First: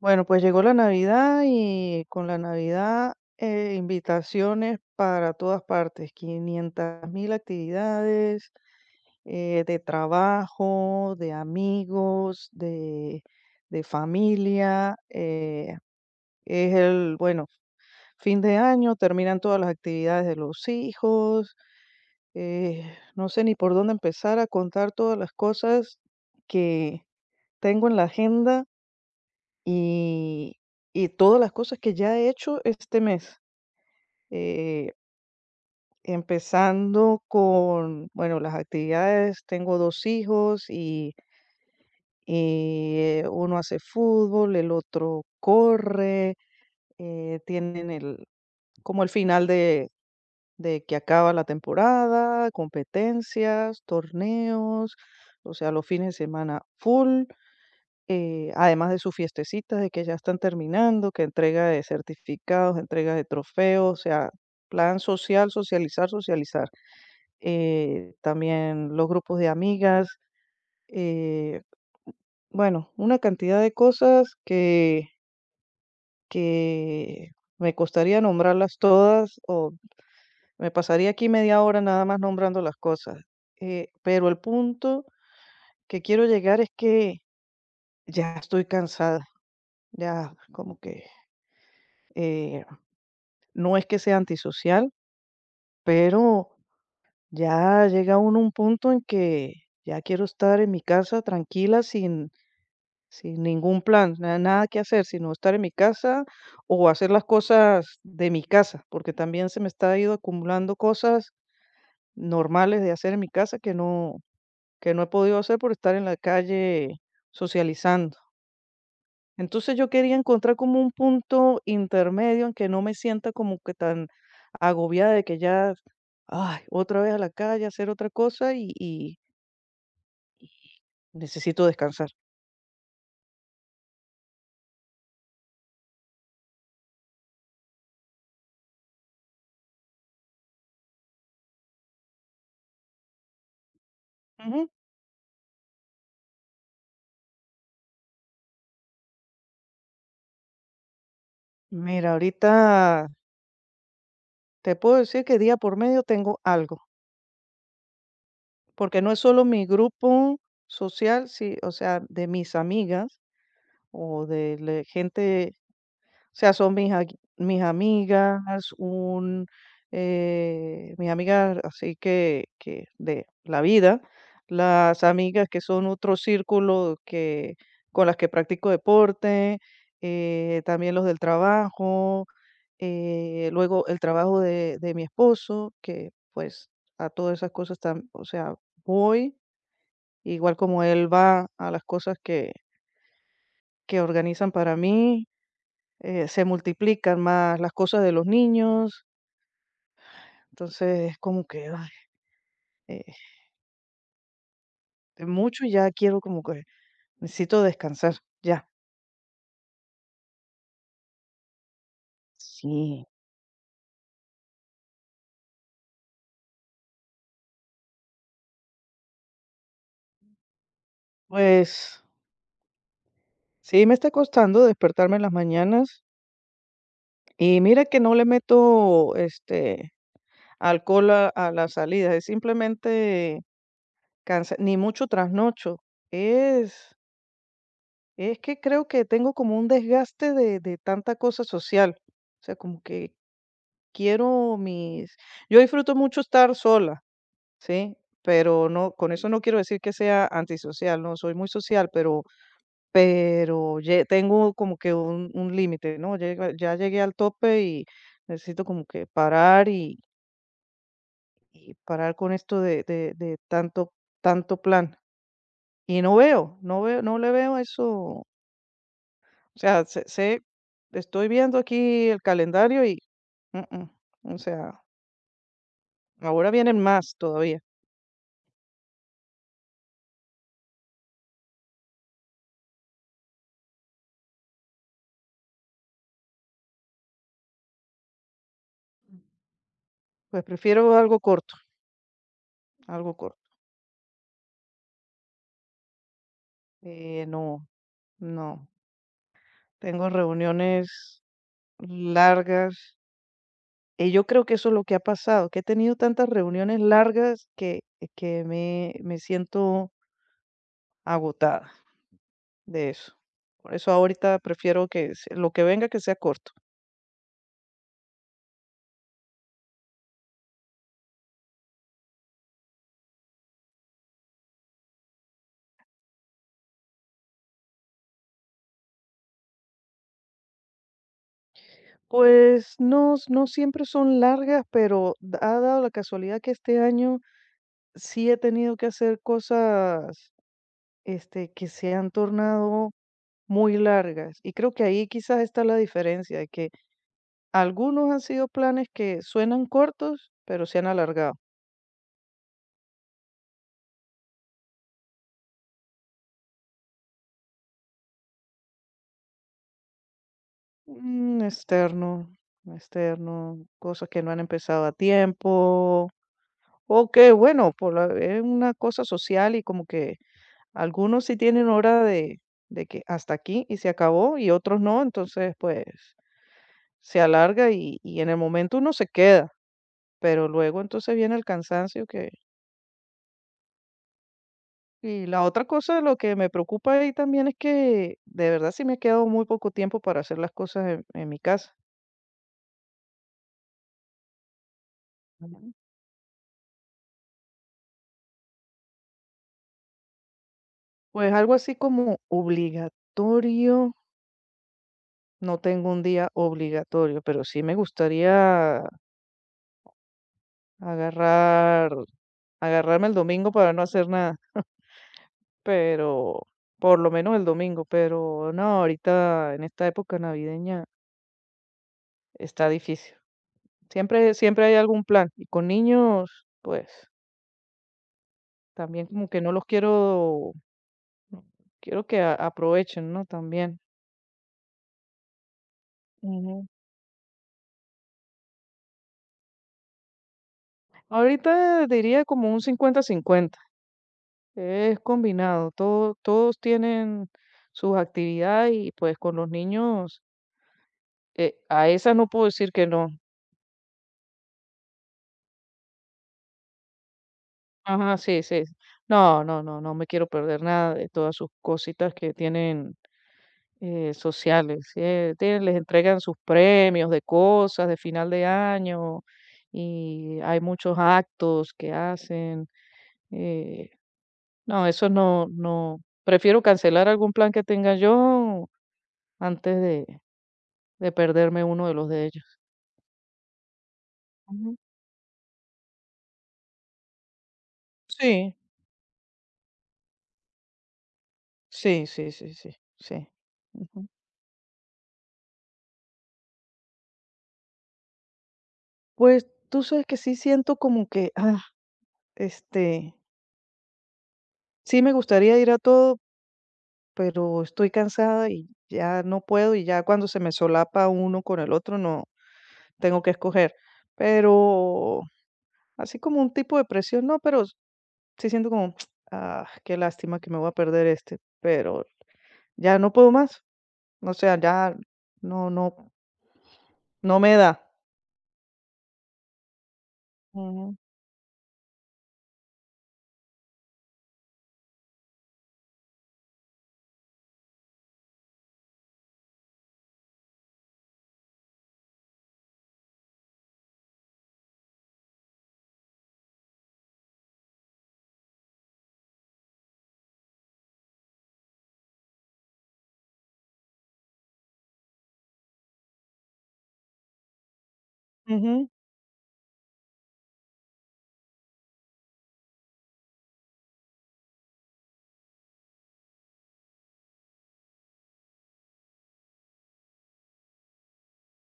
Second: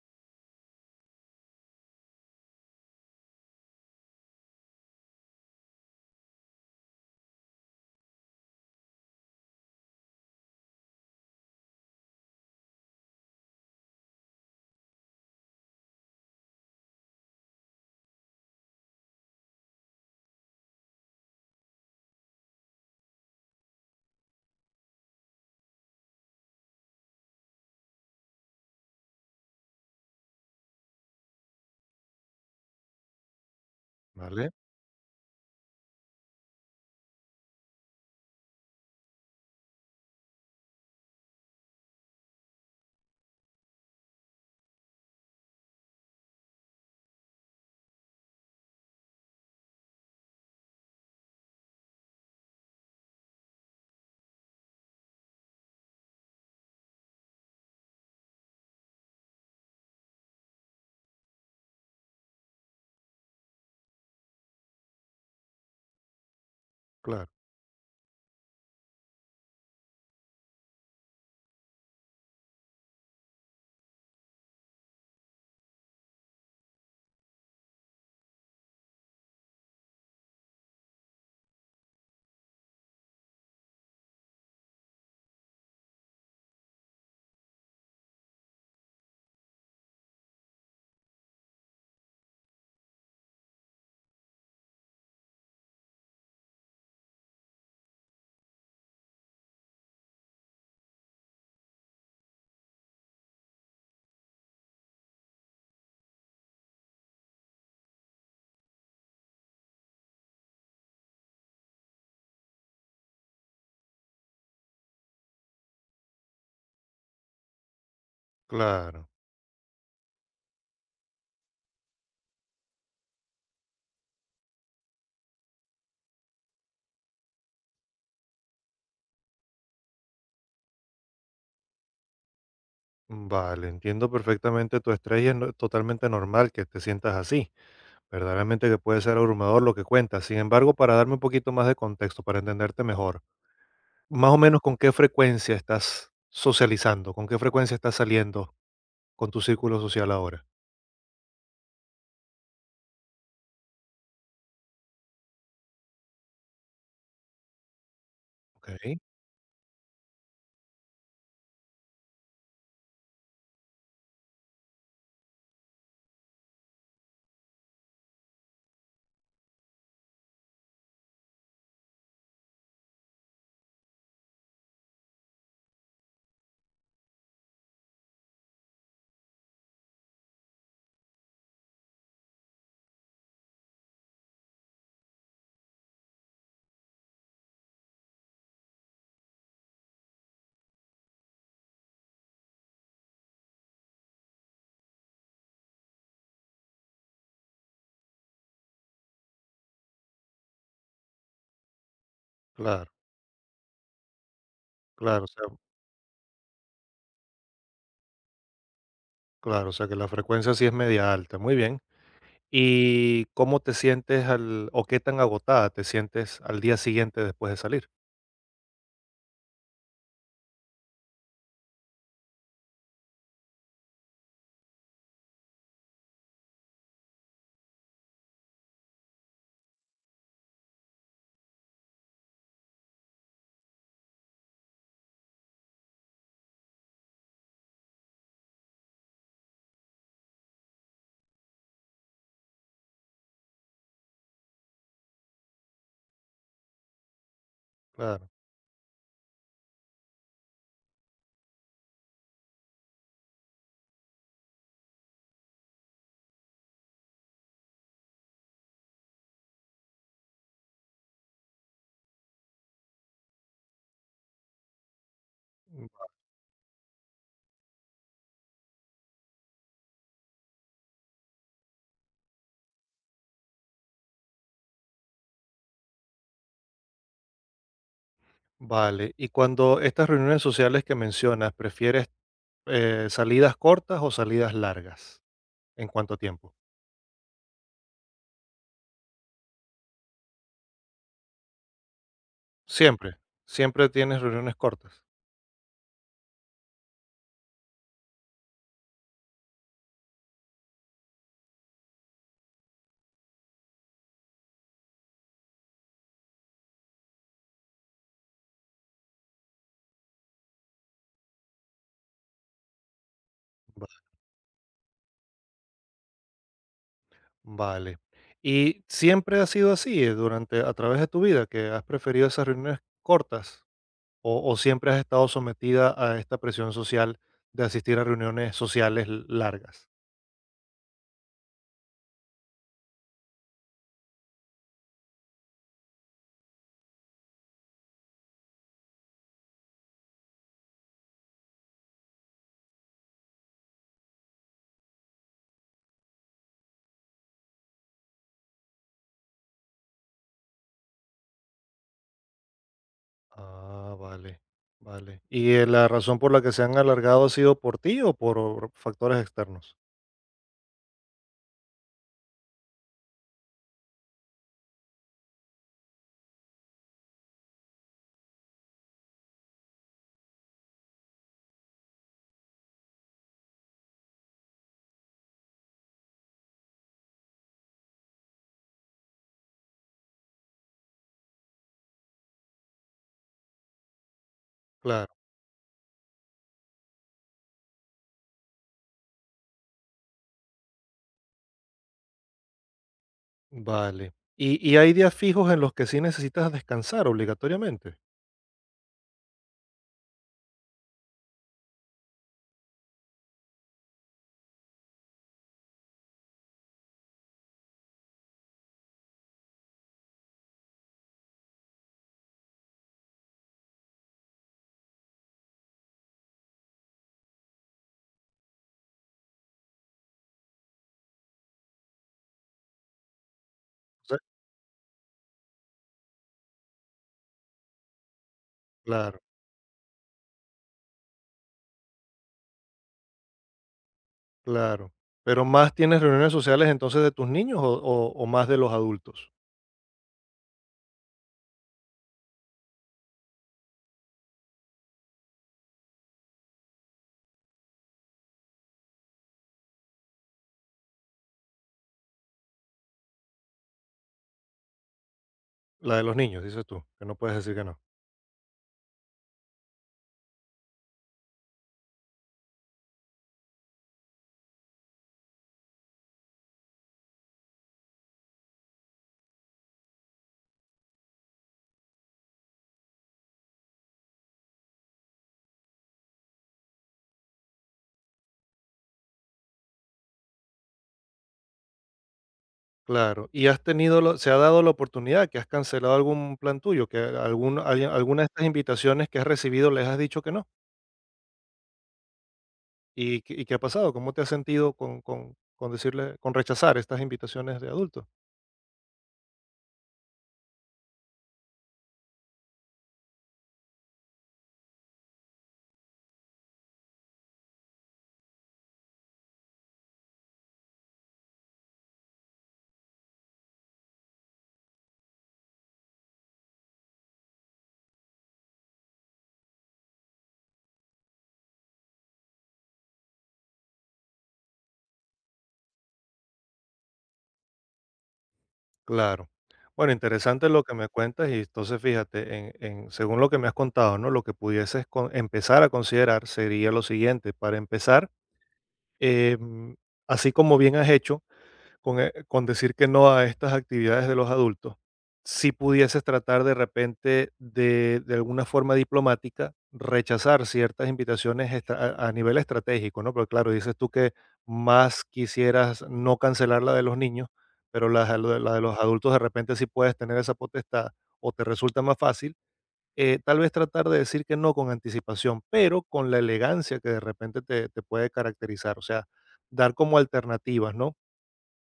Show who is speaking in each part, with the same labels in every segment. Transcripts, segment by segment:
Speaker 1: Bueno, pues llegó la Navidad y con la Navidad, invitaciones para todas partes, 500 mil actividades, de trabajo, de amigos, de familia. Es el, bueno, fin de año, terminan todas las actividades de los hijos. eh, no sé ni por dónde empezar a contar todas las cosas que tengo en la agenda y y todas las cosas que ya he hecho este mes.
Speaker 2: ¿Vale?
Speaker 1: Eh, Empezando con, bueno, las actividades, tengo 2 hijos y uno hace fútbol, el otro corre. Tienen el como el final de que acaba la temporada, competencias, torneos, o sea, los fines de semana full. Además de sus fiestecitas, de que ya están terminando, que entrega de certificados, entrega de trofeos, o sea, plan social, socializar, socializar.
Speaker 2: Claro,
Speaker 1: También los grupos de amigas, eh, bueno, una cantidad de cosas que me costaría nombrarlas todas o me pasaría aquí media hora nada más nombrando las cosas. Pero el punto que quiero llegar es que ya estoy cansada, ya como que. eh, No es que sea antisocial, pero ya llega uno a un punto en que ya quiero estar en mi casa tranquila, sin ningún plan, nada que hacer, sino estar en mi casa o hacer las cosas de mi casa, porque también se me está ido acumulando cosas normales de hacer en mi casa que no he podido hacer por estar en la calle socializando.
Speaker 2: claro.
Speaker 1: Entonces yo quería encontrar como un punto intermedio en que no me sienta como que tan agobiada de que ya, ay, otra vez a la calle, a hacer otra cosa y necesito descansar.
Speaker 2: Vale, entiendo perfectamente tu estrés y es totalmente normal que te sientas así. Verdaderamente que puede ser abrumador lo que cuentas. Sin embargo, para darme un poquito más de contexto, para entenderte mejor, más o menos
Speaker 1: Ujú.
Speaker 2: con qué frecuencia estás socializando, ¿con qué frecuencia estás saliendo con tu círculo social ahora?
Speaker 1: Mira, ahorita te puedo decir que día por medio tengo algo,
Speaker 2: Ok,
Speaker 1: porque no es solo mi grupo social, sí, o sea, de mis amigas o de la gente. O sea, son mis amigas, un, mis amigas así que de la vida, las amigas que son otro círculo que, con las que practico deporte, también los del trabajo, luego el trabajo de mi esposo, que pues a todas esas cosas, o sea, voy, igual como él va a las cosas que organizan para mí. Se multiplican más las cosas de los niños, entonces es como que, ay,
Speaker 2: claro,
Speaker 1: eh,
Speaker 2: claro, o
Speaker 1: de
Speaker 2: sea,
Speaker 1: mucho ya quiero como que necesito descansar, ya.
Speaker 2: claro, o sea que la frecuencia sí es media alta, muy bien.
Speaker 1: Sí,
Speaker 2: ¿Y cómo te sientes al, o qué tan agotada te sientes al día siguiente después de salir?
Speaker 1: pues sí me está costando despertarme en las mañanas y mira que no le meto alcohol a la salida, es simplemente cansa ni mucho trasnocho. Es, es que creo que tengo como un desgaste de tanta cosa social. O sea, como que Quiero mis yo disfruto mucho estar sola, ¿sí?
Speaker 2: Claro.
Speaker 1: Pero no, con eso no quiero decir que sea antisocial, no, soy muy social, pero lle tengo como que un límite, ¿no? Llega, ya llegué al tope y necesito como que parar y parar con esto de tanto tanto plan. Y no veo, no veo, no le veo eso, o sea, sé estoy viendo aquí el calendario y, mm, o sea, ahora vienen más todavía.
Speaker 2: Vale, y cuando estas reuniones sociales que mencionas, ¿prefieres salidas cortas o salidas largas en cuánto tiempo?
Speaker 1: Pues prefiero algo corto, algo
Speaker 2: Siempre,
Speaker 1: corto.
Speaker 2: ¿siempre tienes reuniones cortas?
Speaker 1: No, no. Tengo reuniones largas y yo creo que eso es lo que ha pasado, que he tenido tantas reuniones largas que, que me siento agotada de eso. Por eso
Speaker 2: Va-
Speaker 1: ahorita prefiero lo que venga que sea corto.
Speaker 2: Vale. ¿Y siempre ha sido así durante a través de tu vida que has preferido esas reuniones cortas o siempre has estado sometida a esta presión social de asistir a reuniones sociales largas?
Speaker 1: Pues no, no siempre son largas, pero ha dado la casualidad que este año sí he tenido que hacer cosas, que se han tornado muy largas. Y creo que ahí quizás está la diferencia, de que algunos han sido planes que suenan cortos, pero se han alargado.
Speaker 2: Ah, vale, vale. ¿Y la razón por la que se han alargado ha sido por ti o por factores externos?
Speaker 1: Un externo, un externo, cosas que no han empezado a tiempo, o que bueno, es una cosa social y como que algunos sí tienen hora de que hasta aquí y se acabó y otros no, entonces pues se alarga y en el momento uno se queda, pero luego entonces viene el cansancio que.
Speaker 2: Claro,
Speaker 1: Y la otra cosa, lo que me preocupa ahí también es que de verdad sí me ha quedado muy poco tiempo para hacer las cosas en mi casa.
Speaker 2: vale. ¿Y hay días fijos en los
Speaker 1: Ujú.
Speaker 2: que sí necesitas descansar obligatoriamente?
Speaker 1: Pues algo así como obligatorio, no tengo un día obligatorio, pero sí me gustaría agarrar, agarrarme el domingo para no hacer nada, pero por lo menos el domingo, pero no, ahorita en esta época navideña está difícil.
Speaker 2: O sea,
Speaker 1: Siempre, siempre hay algún plan y con niños, pues también
Speaker 2: claro,
Speaker 1: como que no los quiero. Quiero que a aprovechen, ¿no? También.
Speaker 2: claro. Pero, ¿más tienes reuniones
Speaker 1: Ujú.
Speaker 2: sociales entonces de tus niños o o más de los adultos?
Speaker 1: Ahorita diría como un 50-50. Es combinado, todos tienen sus actividades y, pues, con los niños, a esas no puedo decir que no.
Speaker 2: La de los niños, dices tú, que no puedes decir que no.
Speaker 1: Ajá, sí, sí. No, no, no, no me quiero perder nada de todas sus cositas que tienen, sociales, tienen les entregan sus premios de cosas de final de año, y hay muchos actos que hacen. eh No, eso no no, prefiero cancelar algún plan que tenga yo antes de perderme uno de los de ellos.
Speaker 2: Claro, ¿y has tenido lo se ha dado la
Speaker 1: Ujú.
Speaker 2: oportunidad que has cancelado algún plan tuyo, que algún alguien alguna de estas
Speaker 1: Sí,
Speaker 2: invitaciones que has recibido les has dicho que no?
Speaker 1: sí, sí, sí, sí, sí.
Speaker 2: Y qué ha pasado?
Speaker 1: Ujú.
Speaker 2: ¿Cómo te has sentido con decirle con rechazar estas invitaciones de adultos?
Speaker 1: Pues, tú sabes que sí siento como que, este, sí me gustaría ir a todo, pero estoy cansada y ya no puedo, y ya cuando se me solapa uno con el otro, no, tengo que escoger. Pero así como un tipo de presión, no, pero sí siento como, qué lástima que me voy a perder este, pero ya no puedo más. O sea, ya no no no me da.
Speaker 2: Claro. Bueno, interesante lo que me
Speaker 1: Ujú,
Speaker 2: cuentas y entonces fíjate, en, según lo que me has contado, ¿no? Lo que pudieses empezar a considerar sería lo siguiente. Para empezar, em, así como bien has hecho, con decir que no a estas actividades de los adultos, si pudieses tratar de repente de alguna forma diplomática, rechazar ciertas invitaciones a nivel estratégico, ¿no? Porque claro, dices tú que más quisieras no cancelar la de los niños, pero la de los
Speaker 1: ujú,
Speaker 2: adultos de repente sí puedes tener esa potestad o te resulta más fácil. Eh, tal vez tratar de decir que no con anticipación, pero con la elegancia que de repente te puede caracterizar, o sea, dar como alternativas, ¿no?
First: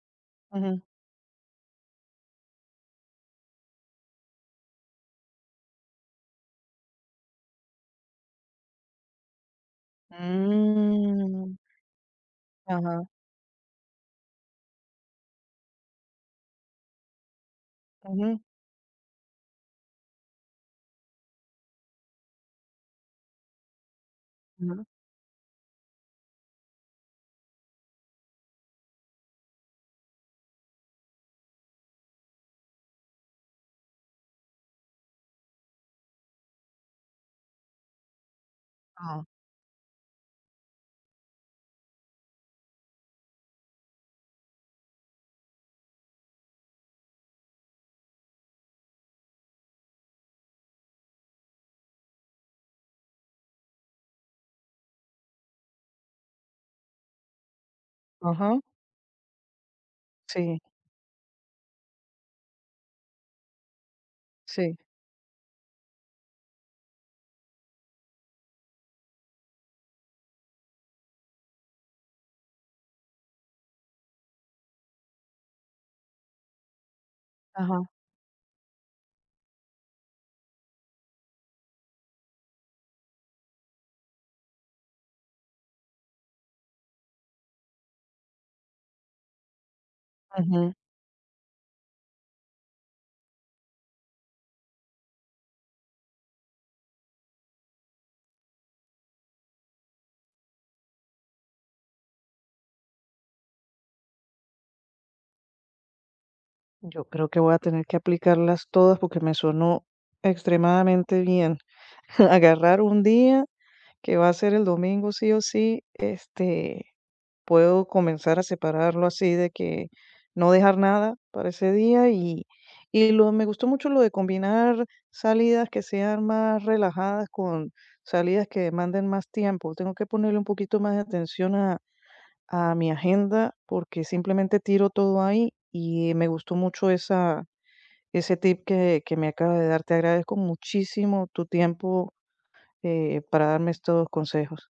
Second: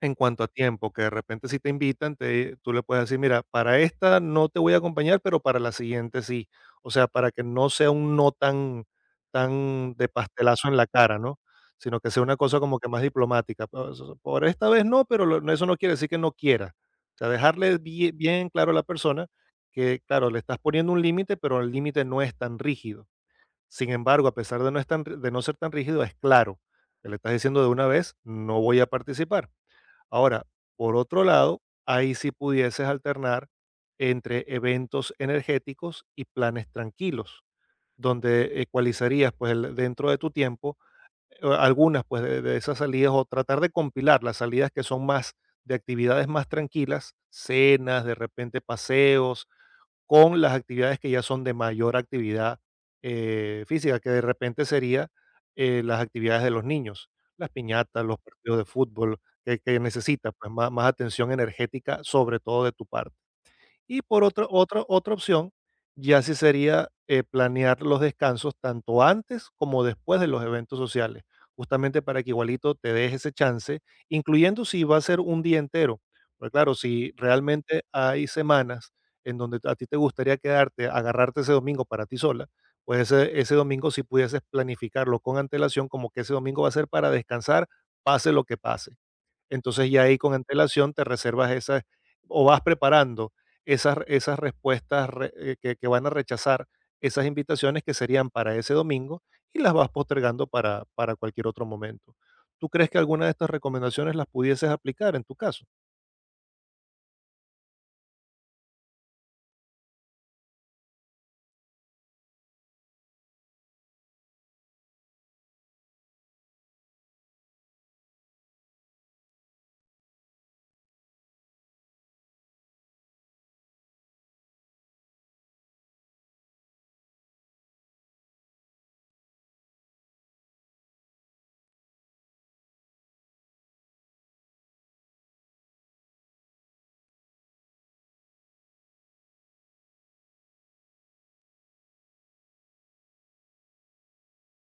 Speaker 2: En cuanto a
Speaker 1: ujú.
Speaker 2: tiempo, que de repente si te invitan, te, tú le puedes decir, mira, para esta no te voy a acompañar, pero para la siguiente sí. O sea, para que no sea un no tan, tan de pastelazo en la cara, ¿no?
Speaker 1: Mm,
Speaker 2: Sino que sea una cosa como que más
Speaker 1: ajá,
Speaker 2: diplomática. "Pues, por esta vez no, pero eso no quiere decir que no quiera." O sea, dejarle
Speaker 1: ujú,
Speaker 2: bien claro a la persona que, claro, le estás poniendo un límite, pero el límite no es tan rígido. Sin embargo, a pesar de no,
Speaker 1: ujú,
Speaker 2: es tan de no ser tan rígido, es claro. Que le estás diciendo de una vez, no voy a participar. Ahora, por otro lado, ahí sí pudieses alternar entre eventos energéticos y planes tranquilos, donde
Speaker 1: ajá,
Speaker 2: ecualizarías pues dentro de tu tiempo algunas pues de esas salidas, o tratar de compilar las salidas que son más de actividades más tranquilas, cenas, de repente paseos, con las actividades que ya son de mayor actividad física, que de repente sería las actividades de los niños, las piñatas, los partidos
Speaker 1: ajá,
Speaker 2: de fútbol, que necesita pues,
Speaker 1: sí,
Speaker 2: más, más atención energética, sobre todo de tu parte. Y por
Speaker 1: sí,
Speaker 2: otra opción, ya sí sería planear los descansos tanto antes como después de los eventos sociales, justamente para que igualito te des ese chance, incluyendo si va a ser un día entero. Porque claro, si
Speaker 1: ajá,
Speaker 2: realmente hay semanas en donde a ti te gustaría quedarte, agarrarte ese domingo para ti sola, pues ese domingo si pudieses planificarlo con antelación, como que ese domingo va a ser para descansar, pase lo que pase. Entonces, ya ahí con
Speaker 1: ujú.
Speaker 2: antelación te reservas esas o vas preparando esas respuestas re que van a rechazar esas invitaciones que serían para ese domingo y las vas postergando para cualquier otro momento. ¿Tú crees que alguna de estas recomendaciones las pudieses aplicar en tu caso?
Speaker 1: Yo creo que voy a tener que aplicarlas todas porque me sonó extremadamente bien. Agarrar un día que va a ser el domingo sí o sí, puedo comenzar a separarlo así de que no dejar nada para ese día y lo, me gustó mucho lo de combinar salidas que sean más relajadas con salidas que demanden más tiempo. Tengo que ponerle un poquito más de atención a mi agenda porque simplemente tiro todo ahí y me gustó mucho esa, ese tip que me acaba de dar. Te agradezco muchísimo tu tiempo, para darme estos consejos.